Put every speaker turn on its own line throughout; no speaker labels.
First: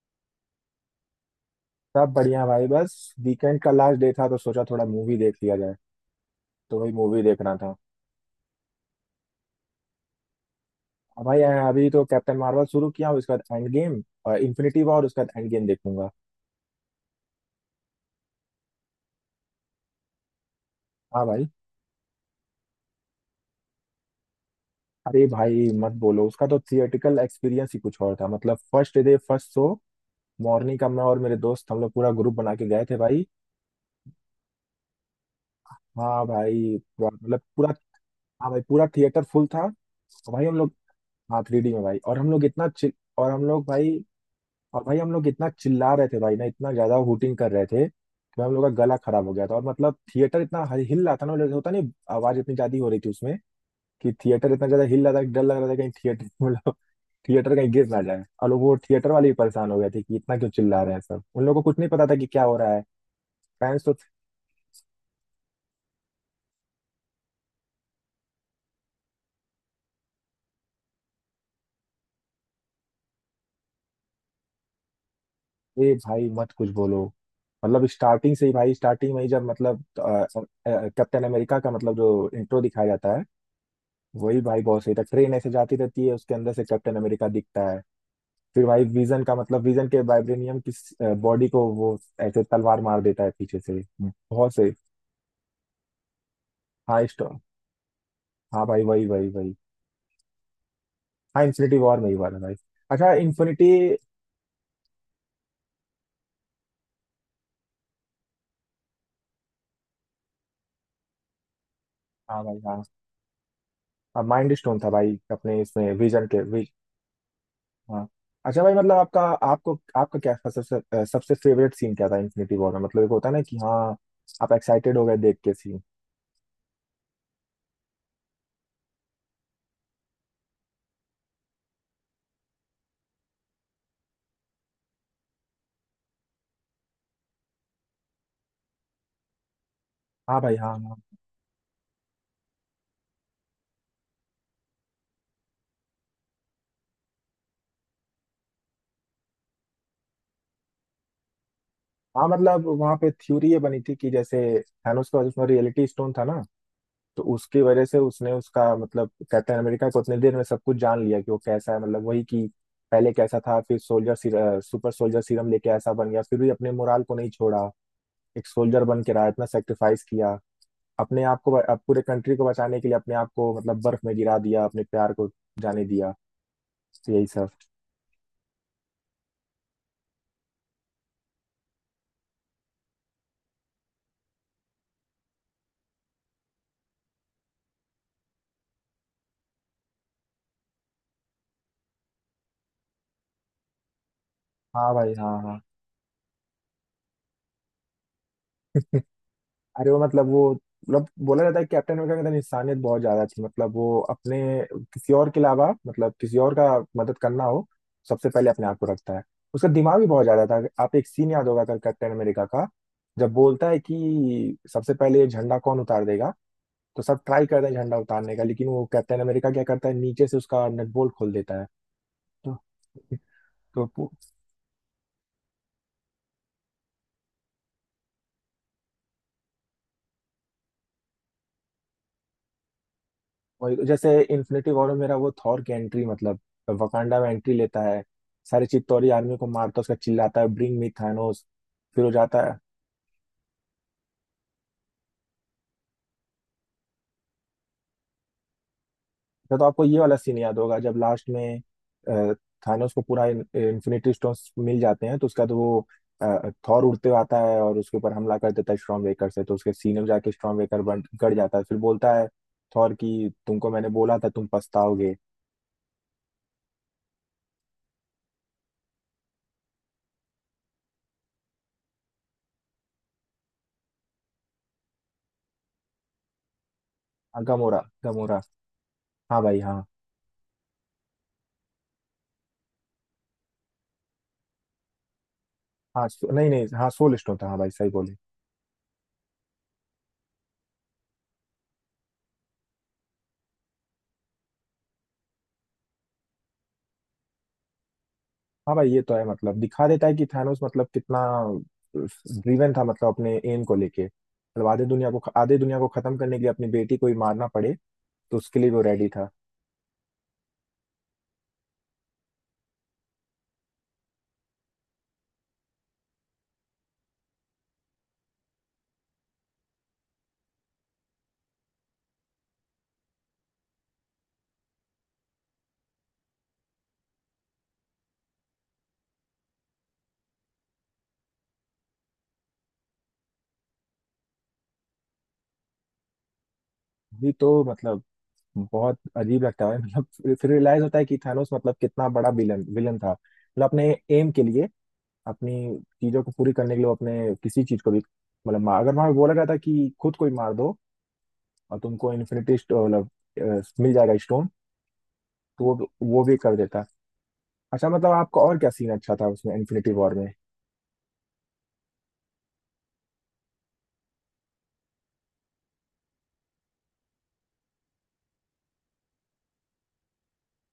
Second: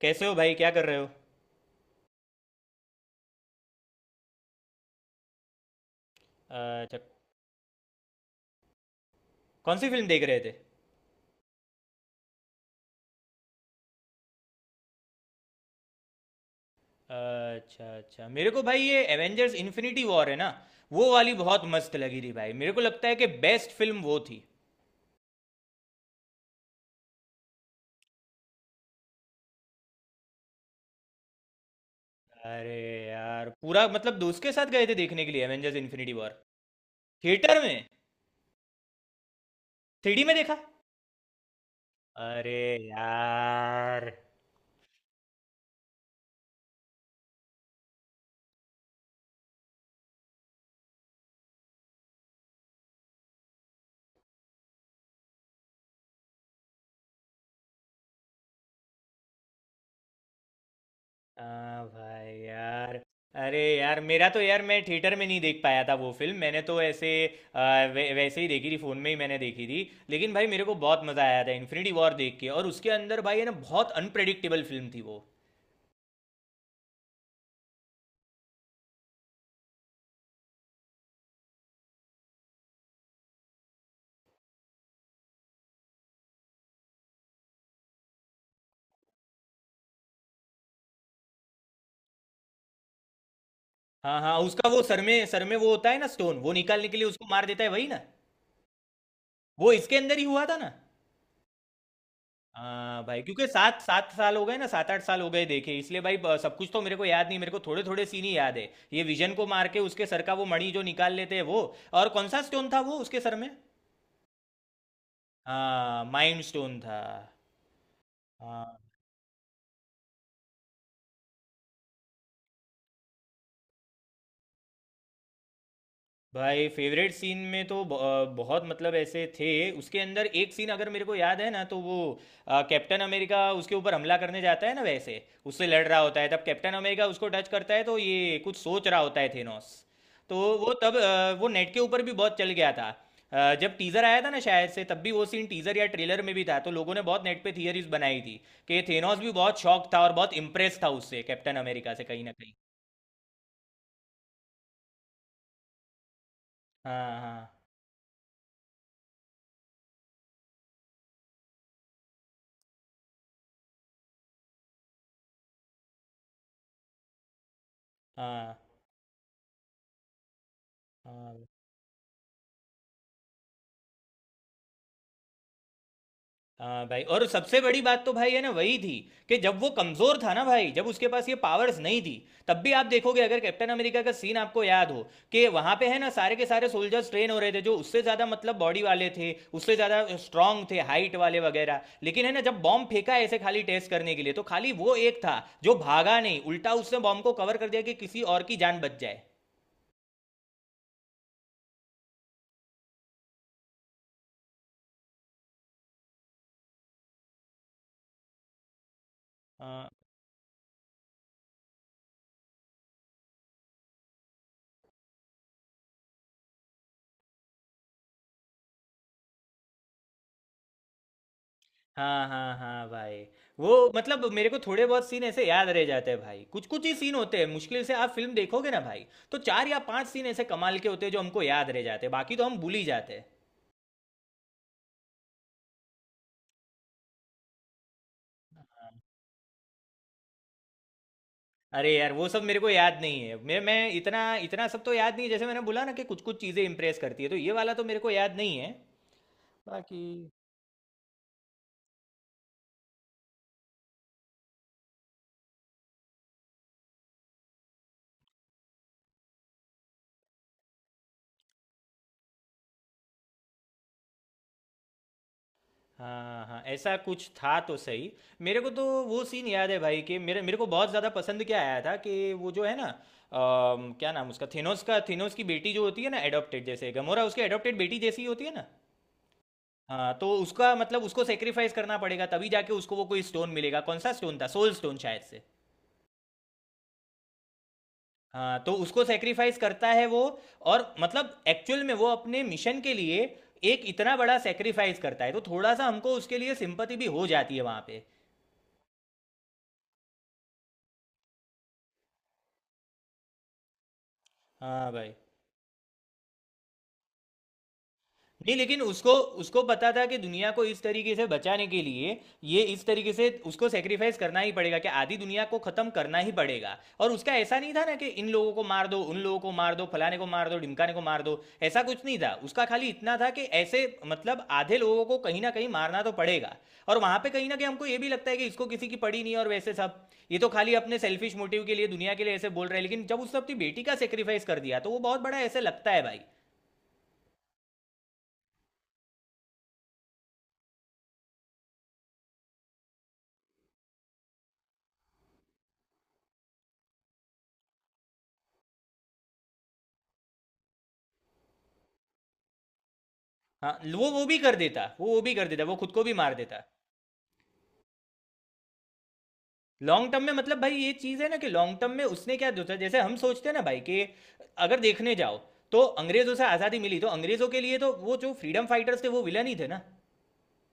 कैसे हो भाई? क्या कर रहे हो?
सब बढ़िया भाई बस। वीकेंड का लास्ट डे था तो सोचा थोड़ा मूवी देख लिया जाए। तो वही
अच्छा।
मूवी देखना था।
कौन सी फिल्म देख रहे थे?
अब भाई अभी तो कैप्टन मार्वल शुरू किया हूँ। उसके बाद एंड गेम और इन्फिनिटी वॉर, उसके बाद एंड गेम देखूंगा।
अच्छा अच्छा। मेरे को भाई ये एवेंजर्स इन्फिनिटी वॉर है ना, वो
हाँ
वाली
भाई।
बहुत मस्त लगी थी भाई। मेरे को लगता है कि बेस्ट फिल्म वो थी।
अरे भाई मत बोलो, उसका तो थिएटिकल एक्सपीरियंस ही कुछ और था। मतलब first day first show morning का, मैं और मेरे दोस्त हम लोग पूरा ग्रुप बना के गए थे
अरे
भाई।
यार, पूरा मतलब दोस्त के साथ गए थे देखने के लिए एवेंजर्स इन्फिनिटी
हाँ
वॉर।
भाई मतलब
थिएटर
पूरा।
में।
हाँ भाई पूरा थिएटर फुल था।
थ्री डी
और
में
भाई
देखा।
हम लोग। हाँ थ्री डी में भाई और हम लोग
अरे
इतना चिल। और हम लोग भाई।
यार।
और भाई हम लोग इतना चिल्ला रहे थे भाई ना, इतना ज्यादा हूटिंग कर रहे थे कि हम लोग का गला खराब हो गया था। और मतलब थिएटर इतना हिल हिल रहा था ना, मतलब होता नहीं। आवाज इतनी ज्यादा हो रही थी उसमें कि थिएटर इतना ज्यादा हिल रहा था कि डर लग रहा था कहीं थिएटर मतलब थिएटर कहीं गिर ना जाए। और लोग वो थिएटर वाले भी परेशान हो गए थे कि इतना क्यों चिल्ला रहे हैं सब। उन लोगों को कुछ
हाँ
नहीं पता था कि
भाई
क्या हो रहा है।
यार। अरे
फैंस तो
यार, मेरा तो यार, मैं थिएटर में नहीं देख पाया था वो फिल्म। मैंने तो ऐसे वैसे ही देखी थी, फ़ोन में ही मैंने देखी थी। लेकिन भाई मेरे को बहुत मज़ा आया था इन्फिनिटी वॉर देख के, और उसके अंदर भाई है ना बहुत अनप्रेडिक्टेबल फिल्म थी वो।
थे भाई, मत कुछ बोलो। मतलब स्टार्टिंग से ही भाई, स्टार्टिंग में ही जब मतलब कैप्टन अमेरिका का मतलब जो इंट्रो दिखाया जाता है वही भाई बहुत सही था। ट्रेन ऐसे जाती रहती है, उसके अंदर से कैप्टन अमेरिका दिखता है। फिर भाई विजन का मतलब विजन के वाइब्रेनियम किस बॉडी को वो ऐसे तलवार मार देता है पीछे से।
हाँ हाँ,
बहुत
उसका
से।
वो सर में वो होता है ना स्टोन, वो निकालने के
हाँ
लिए उसको
स्टॉ
मार देता है, वही ना।
हाँ भाई वही वही वही।
वो इसके अंदर ही हुआ था ना।
हाँ इन्फिनिटी वॉर में ही वाला भाई।
हाँ
अच्छा
भाई, क्योंकि
इन्फिनिटी।
सात सात साल हो गए ना, 7 8 साल हो गए देखे इसलिए भाई, ब- सब कुछ तो मेरे को याद नहीं। मेरे को थोड़े थोड़े सीन ही याद है, ये विजन को मार के उसके सर का वो मणि जो निकाल लेते हैं वो। और कौन सा
हाँ भाई
स्टोन था
हाँ।
वो उसके सर में?
अब माइंड स्टोन था भाई, अपने इसमें
हाँ,
विजन
माइंड
के
स्टोन था।
हाँ। अच्छा भाई
हाँ।
मतलब आपका आपको आपका क्या सबसे सबसे फेवरेट सीन क्या था इन्फिनिटी वॉर में? मतलब एक होता है ना कि हाँ आप एक्साइटेड हो गए देख के सीन।
भाई फेवरेट सीन में तो ब- बहुत मतलब ऐसे थे उसके अंदर। एक सीन अगर मेरे को याद है ना तो वो, कैप्टन अमेरिका उसके ऊपर हमला करने जाता है ना, वैसे उससे लड़ रहा होता है, तब कैप्टन अमेरिका उसको टच करता है तो ये कुछ सोच रहा होता है, थेनोस। तो
हाँ भाई
वो
हाँ
तब
हाँ।
वो नेट के ऊपर भी बहुत चल गया था। जब टीजर आया था ना शायद से, तब भी वो सीन टीजर या ट्रेलर में भी था, तो लोगों ने बहुत नेट पे थियरीज बनाई थी कि थेनोस भी बहुत शॉक था और बहुत इम्प्रेस था उससे, कैप्टन अमेरिका से, कहीं
हाँ
ना कहीं।
मतलब वहाँ पे थ्योरी ये बनी थी कि जैसे थानोस का उसमें रियलिटी स्टोन था ना।
हाँ
तो
हाँ
उसकी वजह से उसने उसका मतलब कैप्टन अमेरिका को उतने देर में सब कुछ जान लिया कि वो कैसा है। मतलब वही कि पहले कैसा था, फिर सोल्जर सुपर सोल्जर सीरम लेके ऐसा बन गया, फिर भी अपने मोराल को नहीं छोड़ा। एक
हाँ
सोल्जर बन के रहा, इतना सेक्रीफाइस किया अपने आप
हाँ।
को। अब पूरे कंट्री को बचाने के लिए अपने आप को मतलब बर्फ में गिरा दिया, अपने प्यार को जाने दिया।
हाँ भाई,
तो
और
यही सब।
सबसे बड़ी बात तो भाई है ना वही थी, कि जब वो कमजोर था ना भाई, जब उसके पास ये पावर्स नहीं थी, तब भी आप देखोगे अगर कैप्टन अमेरिका का सीन आपको याद हो, कि वहां पे है ना सारे के सारे सोल्जर्स ट्रेन हो रहे थे जो उससे ज्यादा मतलब बॉडी वाले थे, उससे ज्यादा स्ट्रांग थे, हाइट वाले वगैरह, लेकिन है ना जब बॉम्ब फेंका ऐसे खाली टेस्ट करने के लिए, तो खाली
हाँ
वो
भाई
एक
हाँ
था
हाँ।
जो भागा नहीं, उल्टा उसने बॉम्ब को कवर कर दिया कि किसी और की जान बच जाए।
अरे वो मतलब, वो मतलब बोला जाता है कि कैप्टन अमेरिका के अंदर इंसानियत बहुत ज्यादा थी। मतलब वो अपने, किसी और के अलावा मतलब किसी और का मदद करना हो, सबसे पहले अपने आप को रखता है। उसका
अ,
दिमाग भी बहुत ज्यादा था। आप एक सीन याद होगा अगर कैप्टन अमेरिका का, जब बोलता है कि सबसे पहले ये झंडा कौन उतार देगा। तो सब ट्राई करते हैं झंडा उतारने का, लेकिन वो कैप्टन अमेरिका क्या करता है नीचे से उसका नट बोल्ट खोल देता है।
हाँ
तो
हाँ हाँ भाई,
तो
वो
पू-
मतलब मेरे को थोड़े बहुत सीन ऐसे याद रह जाते हैं भाई, कुछ कुछ ही सीन होते हैं मुश्किल से। आप फिल्म देखोगे ना भाई, तो 4 या 5 सीन ऐसे कमाल के होते हैं जो हमको याद रह जाते हैं, बाकी तो हम भूल ही जाते हैं।
वही तो जैसे इन्फिनिटी वॉर में मेरा वो थॉर की एंट्री, मतलब वकांडा में एंट्री लेता है, सारी चित्तौरी आर्मी को मारता है। उसका चिल्लाता है, ब्रिंग मी थानोस।
अरे
फिर हो
यार वो सब
जाता है।
मेरे को याद नहीं है, मैं इतना इतना सब तो याद नहीं है। जैसे मैंने बोला ना कि कुछ कुछ चीज़ें इम्प्रेस करती है, तो ये वाला तो मेरे को याद नहीं है
फिर तो आपको ये
बाकी।
वाला सीन याद होगा जब लास्ट में अ, थानोस को पूरा इन्फिनिटी स्टोन्स मिल जाते हैं। तो उसका तो वो थॉर उड़ते हुए आता है और उसके ऊपर हमला कर देता है स्ट्रॉन्ग वेकर से। तो उसके सीने में जाके स्ट्रॉन्ग वेकर बन गड़ जाता है। फिर बोलता है, थॉर की तुमको मैंने बोला था तुम पछताओगे।
हाँ हाँ, ऐसा कुछ था तो सही। मेरे को तो वो सीन याद है भाई, कि मेरे मेरे को बहुत ज़्यादा पसंद क्या आया था, कि वो जो है ना, क्या नाम उसका, थेनोस का, थेनोस की बेटी जो होती है ना एडॉप्टेड, जैसे गमोरा उसकी
हाँ,
एडॉप्टेड
गमोरा
बेटी जैसी ही
गमोरा।
होती है ना।
हाँ भाई हाँ
हाँ, तो उसका मतलब उसको सेक्रीफाइस करना पड़ेगा तभी जाके उसको वो कोई स्टोन मिलेगा। कौन सा स्टोन था, सोल स्टोन शायद से।
हाँ। नहीं नहीं, हाँ सोल स्टोन था। हाँ भाई, सही बोले।
हाँ, तो उसको सेक्रीफाइस करता है वो, और मतलब एक्चुअल में वो अपने मिशन के लिए एक इतना बड़ा सेक्रीफाइस करता है, तो थोड़ा सा हमको उसके लिए सिंपति भी हो जाती है वहाँ पे।
हाँ भाई ये तो है। मतलब दिखा देता है कि थानोस मतलब कितना ड्रीवन था। मतलब अपने एम को लेके, मतलब
हाँ भाई।
आधे दुनिया को खत्म करने के लिए अपनी बेटी को ही मारना पड़े तो
नहीं,
उसके लिए वो
लेकिन
रेडी
उसको,
था।
उसको पता था कि दुनिया को इस तरीके से बचाने के लिए, ये इस तरीके से उसको सेक्रीफाइस करना ही पड़ेगा, कि आधी दुनिया को खत्म करना ही पड़ेगा। और उसका ऐसा नहीं था ना कि इन लोगों को मार दो, उन लोगों को मार दो, फलाने को मार दो, ढिमकाने को मार दो, ऐसा कुछ नहीं था। उसका खाली इतना था कि ऐसे मतलब आधे लोगों को कहीं ना कहीं मारना तो पड़ेगा। और वहां पे कहीं ना कहीं हमको ये भी लगता है कि इसको किसी की पड़ी नहीं है और वैसे सब, ये तो खाली अपने सेल्फिश मोटिव के लिए दुनिया के लिए ऐसे बोल रहे हैं, लेकिन जब उसने अपनी बेटी का सेक्रीफाइस कर दिया, तो वो बहुत बड़ा ऐसे लगता है भाई।
ये तो मतलब बहुत अजीब लगता है। मतलब फिर, रियलाइज होता है कि थानोस मतलब कितना बड़ा विलन विलन था। मतलब अपने एम के लिए, अपनी चीजों को पूरी करने के लिए वो अपने किसी चीज को भी मतलब मार, अगर वहां बोला गया था कि खुद को ही मार दो और तुमको इन्फिनिटी मतलब
हाँ,
मिल
वो
जाएगा
वो भी
स्टोन,
कर देता, वो भी कर देता,
तो
वो
वो
खुद को भी
वो
मार
भी कर
देता।
देता। अच्छा मतलब आपका और क्या सीन अच्छा था उसमें इन्फिनिटी
लॉन्ग
वॉर
टर्म
में?
में मतलब भाई, ये चीज़ है ना कि लॉन्ग टर्म में उसने क्या सोचा, जैसे हम सोचते हैं ना भाई कि अगर देखने जाओ तो अंग्रेजों से आज़ादी मिली तो अंग्रेजों के लिए तो वो जो फ्रीडम फाइटर्स थे, वो विलन ही थे ना।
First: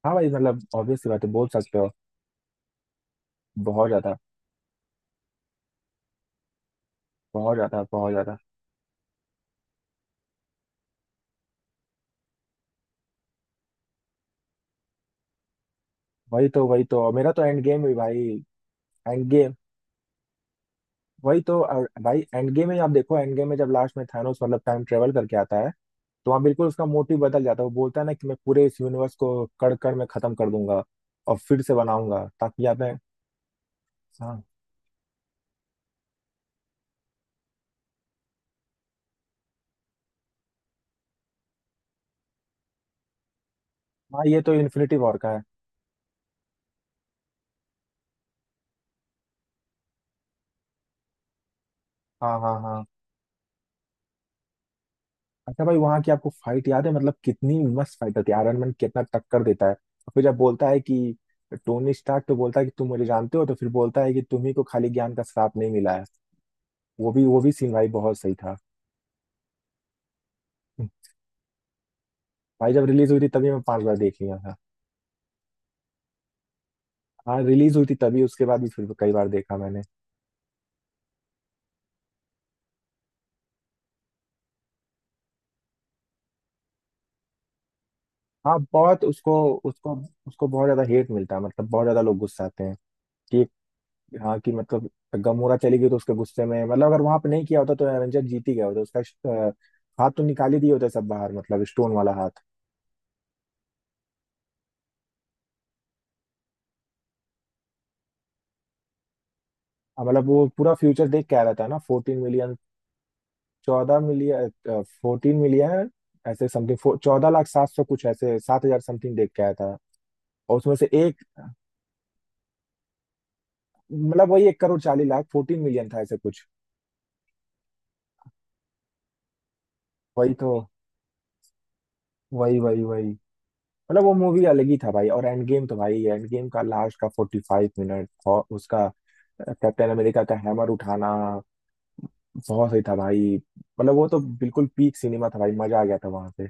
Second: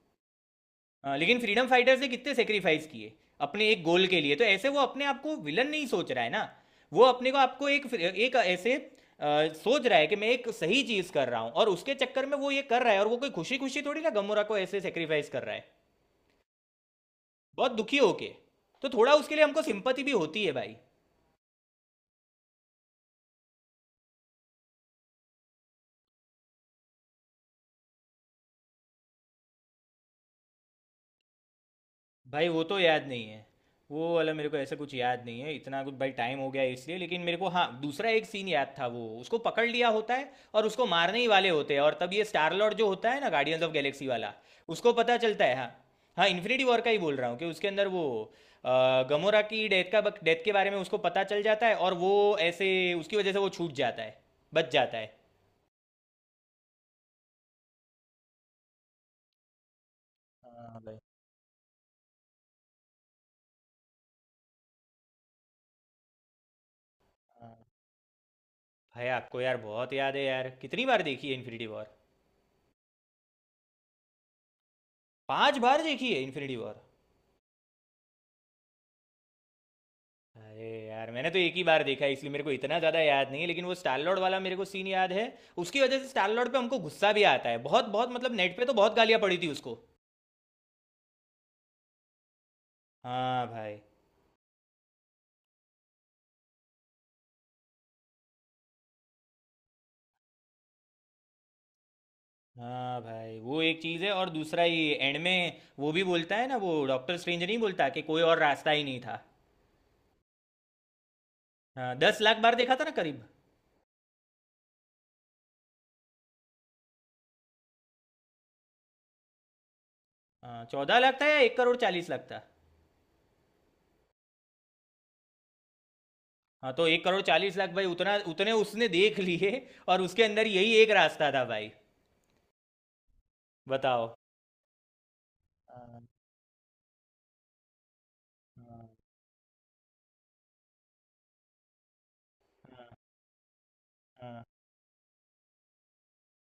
हाँ भाई, मतलब ऑब्वियस सी
हाँ,
बात है,
लेकिन
बोल
फ्रीडम
सकते हो।
फाइटर्स ने कितने सेक्रीफाइस किए अपने एक
बहुत
गोल
ज्यादा,
के लिए, तो ऐसे वो अपने आप को विलन नहीं सोच रहा है ना, वो अपने को
बहुत
आपको
ज्यादा
एक
बहुत
एक
ज्यादा।
ऐसे, सोच रहा है कि मैं एक सही चीज़ कर रहा हूँ, और उसके चक्कर में वो ये कर रहा है, और वो कोई खुशी खुशी थोड़ी ना गमोरा को ऐसे सेक्रीफाइस कर रहा है,
वही तो, वही तो मेरा तो एंड
बहुत
गेम भी
दुखी
भाई।
होके, तो थोड़ा
एंड
उसके लिए
गेम।
हमको सिंपति भी होती है भाई।
वही तो, और भाई एंड गेम में आप देखो, एंड गेम में जब लास्ट में थानोस मतलब टाइम ट्रेवल करके आता है, तो वहाँ बिल्कुल उसका मोटिव बदल जाता है। वो बोलता है ना कि मैं पूरे इस यूनिवर्स को कड़ कड़ में खत्म कर दूंगा और फिर से बनाऊंगा
भाई वो
ताकि
तो
आप।
याद नहीं है, वो वाला
हाँ
मेरे को ऐसा कुछ याद नहीं है, इतना कुछ भाई टाइम हो गया है इसलिए। लेकिन मेरे को हाँ दूसरा एक सीन याद था, वो उसको पकड़ लिया होता है और उसको मारने ही वाले होते हैं, और तब ये स्टार लॉर्ड जो होता है ना गार्डियंस ऑफ गैलेक्सी
हाँ
वाला,
ये तो
उसको
इन्फिनिटी
पता
वॉर का है।
चलता है। हाँ हाँ, इन्फिनिटी वॉर का ही बोल रहा हूँ कि उसके अंदर वो गमोरा की डेथ के बारे में उसको पता चल जाता है और वो
हाँ हाँ
ऐसे
हाँ।
उसकी वजह से वो छूट जाता है, बच जाता है।
अच्छा भाई, वहां की आपको फाइट याद है, मतलब कितनी मस्त फाइट होती है, आयरन मैन कितना टक्कर देता है। और फिर जब बोलता
हाँ
है
भाई।
कि टोनी स्टार्क, तो बोलता है कि तुम मुझे जानते हो, तो फिर बोलता है कि तुम्ही को खाली ज्ञान का श्राप नहीं मिला है। वो भी
हाँ
सीन भाई बहुत सही था।
भाई, आपको यार बहुत याद है यार, कितनी
हम्म।
बार देखी है इन्फिनिटी वॉर?
भाई जब रिलीज हुई थी तभी मैं 5 बार देख लिया था।
5 बार देखी है इन्फिनिटी वॉर?
हाँ रिलीज हुई थी तभी, उसके बाद भी फिर कई बार देखा मैंने।
अरे यार, मैंने तो एक ही बार देखा है इसलिए मेरे को इतना ज़्यादा याद नहीं है, लेकिन वो स्टार लॉर्ड वाला मेरे को सीन याद है। उसकी वजह से स्टार लॉर्ड पे हमको गुस्सा भी आता है बहुत बहुत, मतलब नेट
हाँ
पे तो बहुत
बहुत
गालियाँ
उसको।
पड़ी थी उसको।
उसको उसको बहुत ज्यादा हेट मिलता है, मतलब बहुत ज्यादा लोग गुस्साते हैं कि
हाँ
ये।
भाई।
हाँ कि मतलब गमोरा चली गई तो उसके गुस्से में, मतलब अगर वहां पे नहीं किया होता तो एवेंजर जीत ही गया होता। उसका हाथ तो निकाल ही दिए होते सब बाहर, मतलब स्टोन वाला हाथ।
हाँ भाई वो एक चीज़ है, और दूसरा ये एंड में वो भी बोलता है ना, वो डॉक्टर स्ट्रेंज, नहीं बोलता कि कोई और रास्ता ही नहीं था।
हाँ, मतलब वो पूरा फ्यूचर देख के आ रहा था ना,
हाँ, दस
फोर्टीन
लाख बार
मिलियन
देखा था ना करीब।
14 मिलियन, 14 मिलियन ऐसे समथिंग, 14 लाख 700 कुछ ऐसे, 7,000 समथिंग देख के आया था। और
हाँ,
उसमें से
14 लाख
एक,
था या 1 करोड़ 40 लाख था?
मतलब वही 1 करोड़ 40 लाख, 14 मिलियन था ऐसे कुछ।
हाँ, तो 1 करोड़ 40 लाख भाई उतना, उतने उसने देख लिए, और उसके
वही
अंदर
तो,
यही एक रास्ता था भाई।
वही वही वही। मतलब
बताओ।
वो मूवी अलग ही था भाई। और एंड गेम, तो
हाँ
भाई एंड गेम का लास्ट का 45 मिनट और उसका
हाँ
कैप्टन अमेरिका का हैमर उठाना बहुत सही
हाँ।
था भाई। मतलब वो तो
हाँ।
बिल्कुल पीक सिनेमा था भाई, मजा आ गया था वहां पे।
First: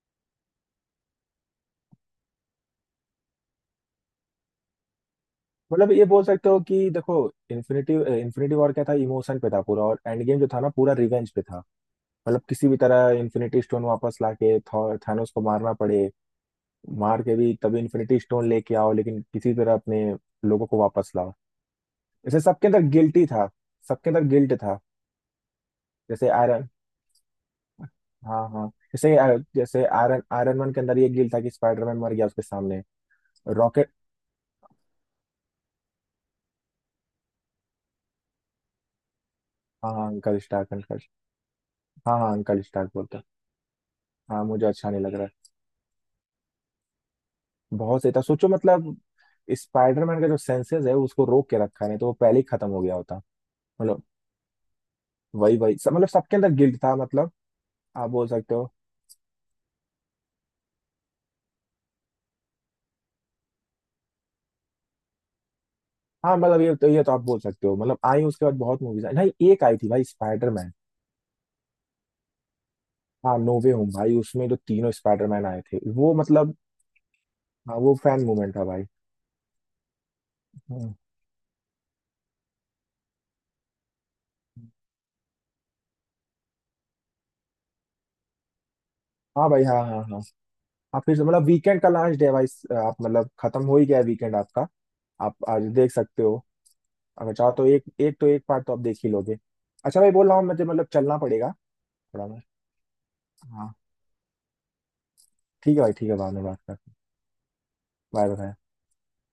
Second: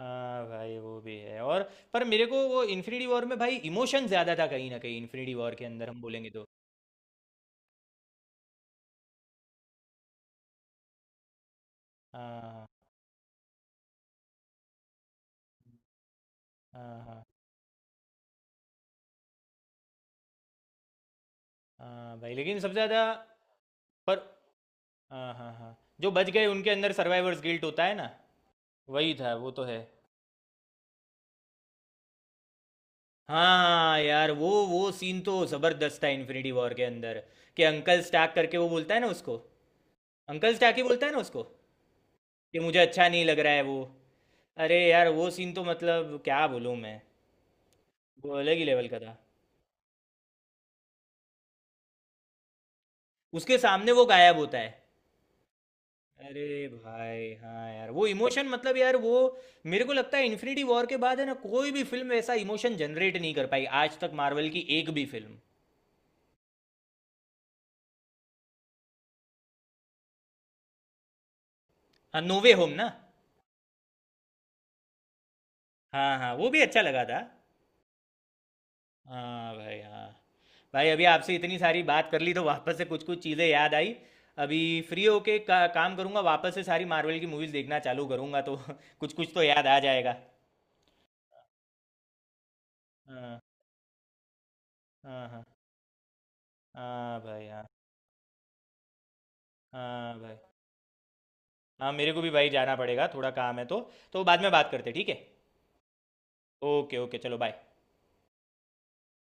हाँ भाई वो भी है, और पर मेरे को वो इन्फिनिटी वॉर में भाई इमोशन ज़्यादा था कहीं ना कहीं, इन्फिनिटी वॉर के अंदर
मतलब
हम
ये बोल
बोलेंगे तो।
सकते हो कि देखो, इन्फिनिटी इन्फिनिटी वॉर क्या था, इमोशन पे था पूरा, और एंड गेम जो था ना पूरा रिवेंज पे था। मतलब
हाँ
किसी भी तरह इन्फिनिटी स्टोन वापस लाके थानोस को मारना पड़े।
हाँ हाँ
मार के भी तभी इन्फिनिटी स्टोन लेके आओ, लेकिन किसी तरह अपने लोगों को वापस लाओ।
हाँ भाई,
जैसे
लेकिन
सबके
सबसे
अंदर
ज़्यादा,
गिल्टी था, सबके
पर,
अंदर गिल्ट था।
हाँ हाँ हाँ, जो
जैसे
बच गए
आयरन।
उनके अंदर सर्वाइवर्स गिल्ट होता है ना,
हाँ हाँ,
वही
जैसे
था वो, तो है।
जैसे आयरन आयरन मैन के अंदर ये गिल था कि स्पाइडरमैन मर गया उसके सामने। रॉकेट।
हाँ यार, वो सीन तो ज़बरदस्त था इन्फिनिटी वॉर के अंदर, कि अंकल स्टार्क करके वो बोलता है ना उसको,
हाँ हाँ अंकल
अंकल
स्टार्क,
स्टाकी
अंकल।
बोलता है ना उसको कि
हाँ हाँ अंकल
मुझे
स्टार्क
अच्छा
बोलता है।
नहीं लग रहा है वो।
हाँ मुझे
अरे
अच्छा नहीं
यार,
लग रहा
वो
है।
सीन तो मतलब क्या बोलूँ मैं,
बहुत सही था,
वो
सोचो
अलग ही लेवल
मतलब।
का था।
स्पाइडरमैन का जो सेंसेस है उसको रोक के रखा है, नहीं तो वो पहले ही खत्म हो गया होता।
उसके सामने
मतलब
वो गायब होता है।
वही वही सब, मतलब सबके अंदर
अरे
गिल्ट था।
भाई
मतलब
हाँ यार वो
आप बोल
इमोशन,
सकते हो।
मतलब यार वो, मेरे को लगता है इन्फिनिटी वॉर के बाद है ना कोई भी फिल्म ऐसा इमोशन जनरेट नहीं कर पाई आज तक, मार्वल की एक भी फिल्म।
हाँ मतलब ये तो, ये तो आप बोल सकते हो। मतलब आई, उसके बाद बहुत मूवीज आई। नहीं एक आई थी भाई, स्पाइडरमैन।
हाँ, नोवे होम ना?
हाँ नो वे होम भाई, उसमें जो तीनों स्पाइडरमैन आए थे वो
हाँ हाँ, वो
मतलब।
भी अच्छा लगा था।
हाँ वो फैन मूवमेंट था भाई।
हाँ भाई। हाँ भाई,
हाँ।
अभी आपसे इतनी सारी बात कर ली तो वापस से कुछ कुछ चीज़ें याद आई। अभी फ्री होके काम करूंगा, वापस से सारी मार्वल की मूवीज़ देखना चालू करूंगा तो कुछ कुछ तो
हाँ भाई
याद
हाँ
आ
हाँ
जाएगा।
हाँ। आप फिर से मतलब, वीकेंड का लास्ट डे है भाई, आप मतलब
हाँ
खत्म हो ही गया वीकेंड आपका।
हाँ
आप
हाँ
आज देख सकते हो
हाँ
अगर
भाई।
चाहो तो,
हाँ
एक एक तो एक पार्ट तो आप देख ही लोगे। अच्छा भाई,
हाँ
बोल
भाई।
रहा हूँ मुझे मतलब चलना पड़ेगा।
हाँ, मेरे को
थोड़ा
भी
मैं,
भाई जाना पड़ेगा, थोड़ा काम है
हाँ।
तो। तो बाद में बात करते हैं, ठीक है?
ठीक है भाई, ठीक है, बाद में बात करते हैं।
ओके ओके, चलो बाय।
Bye bye.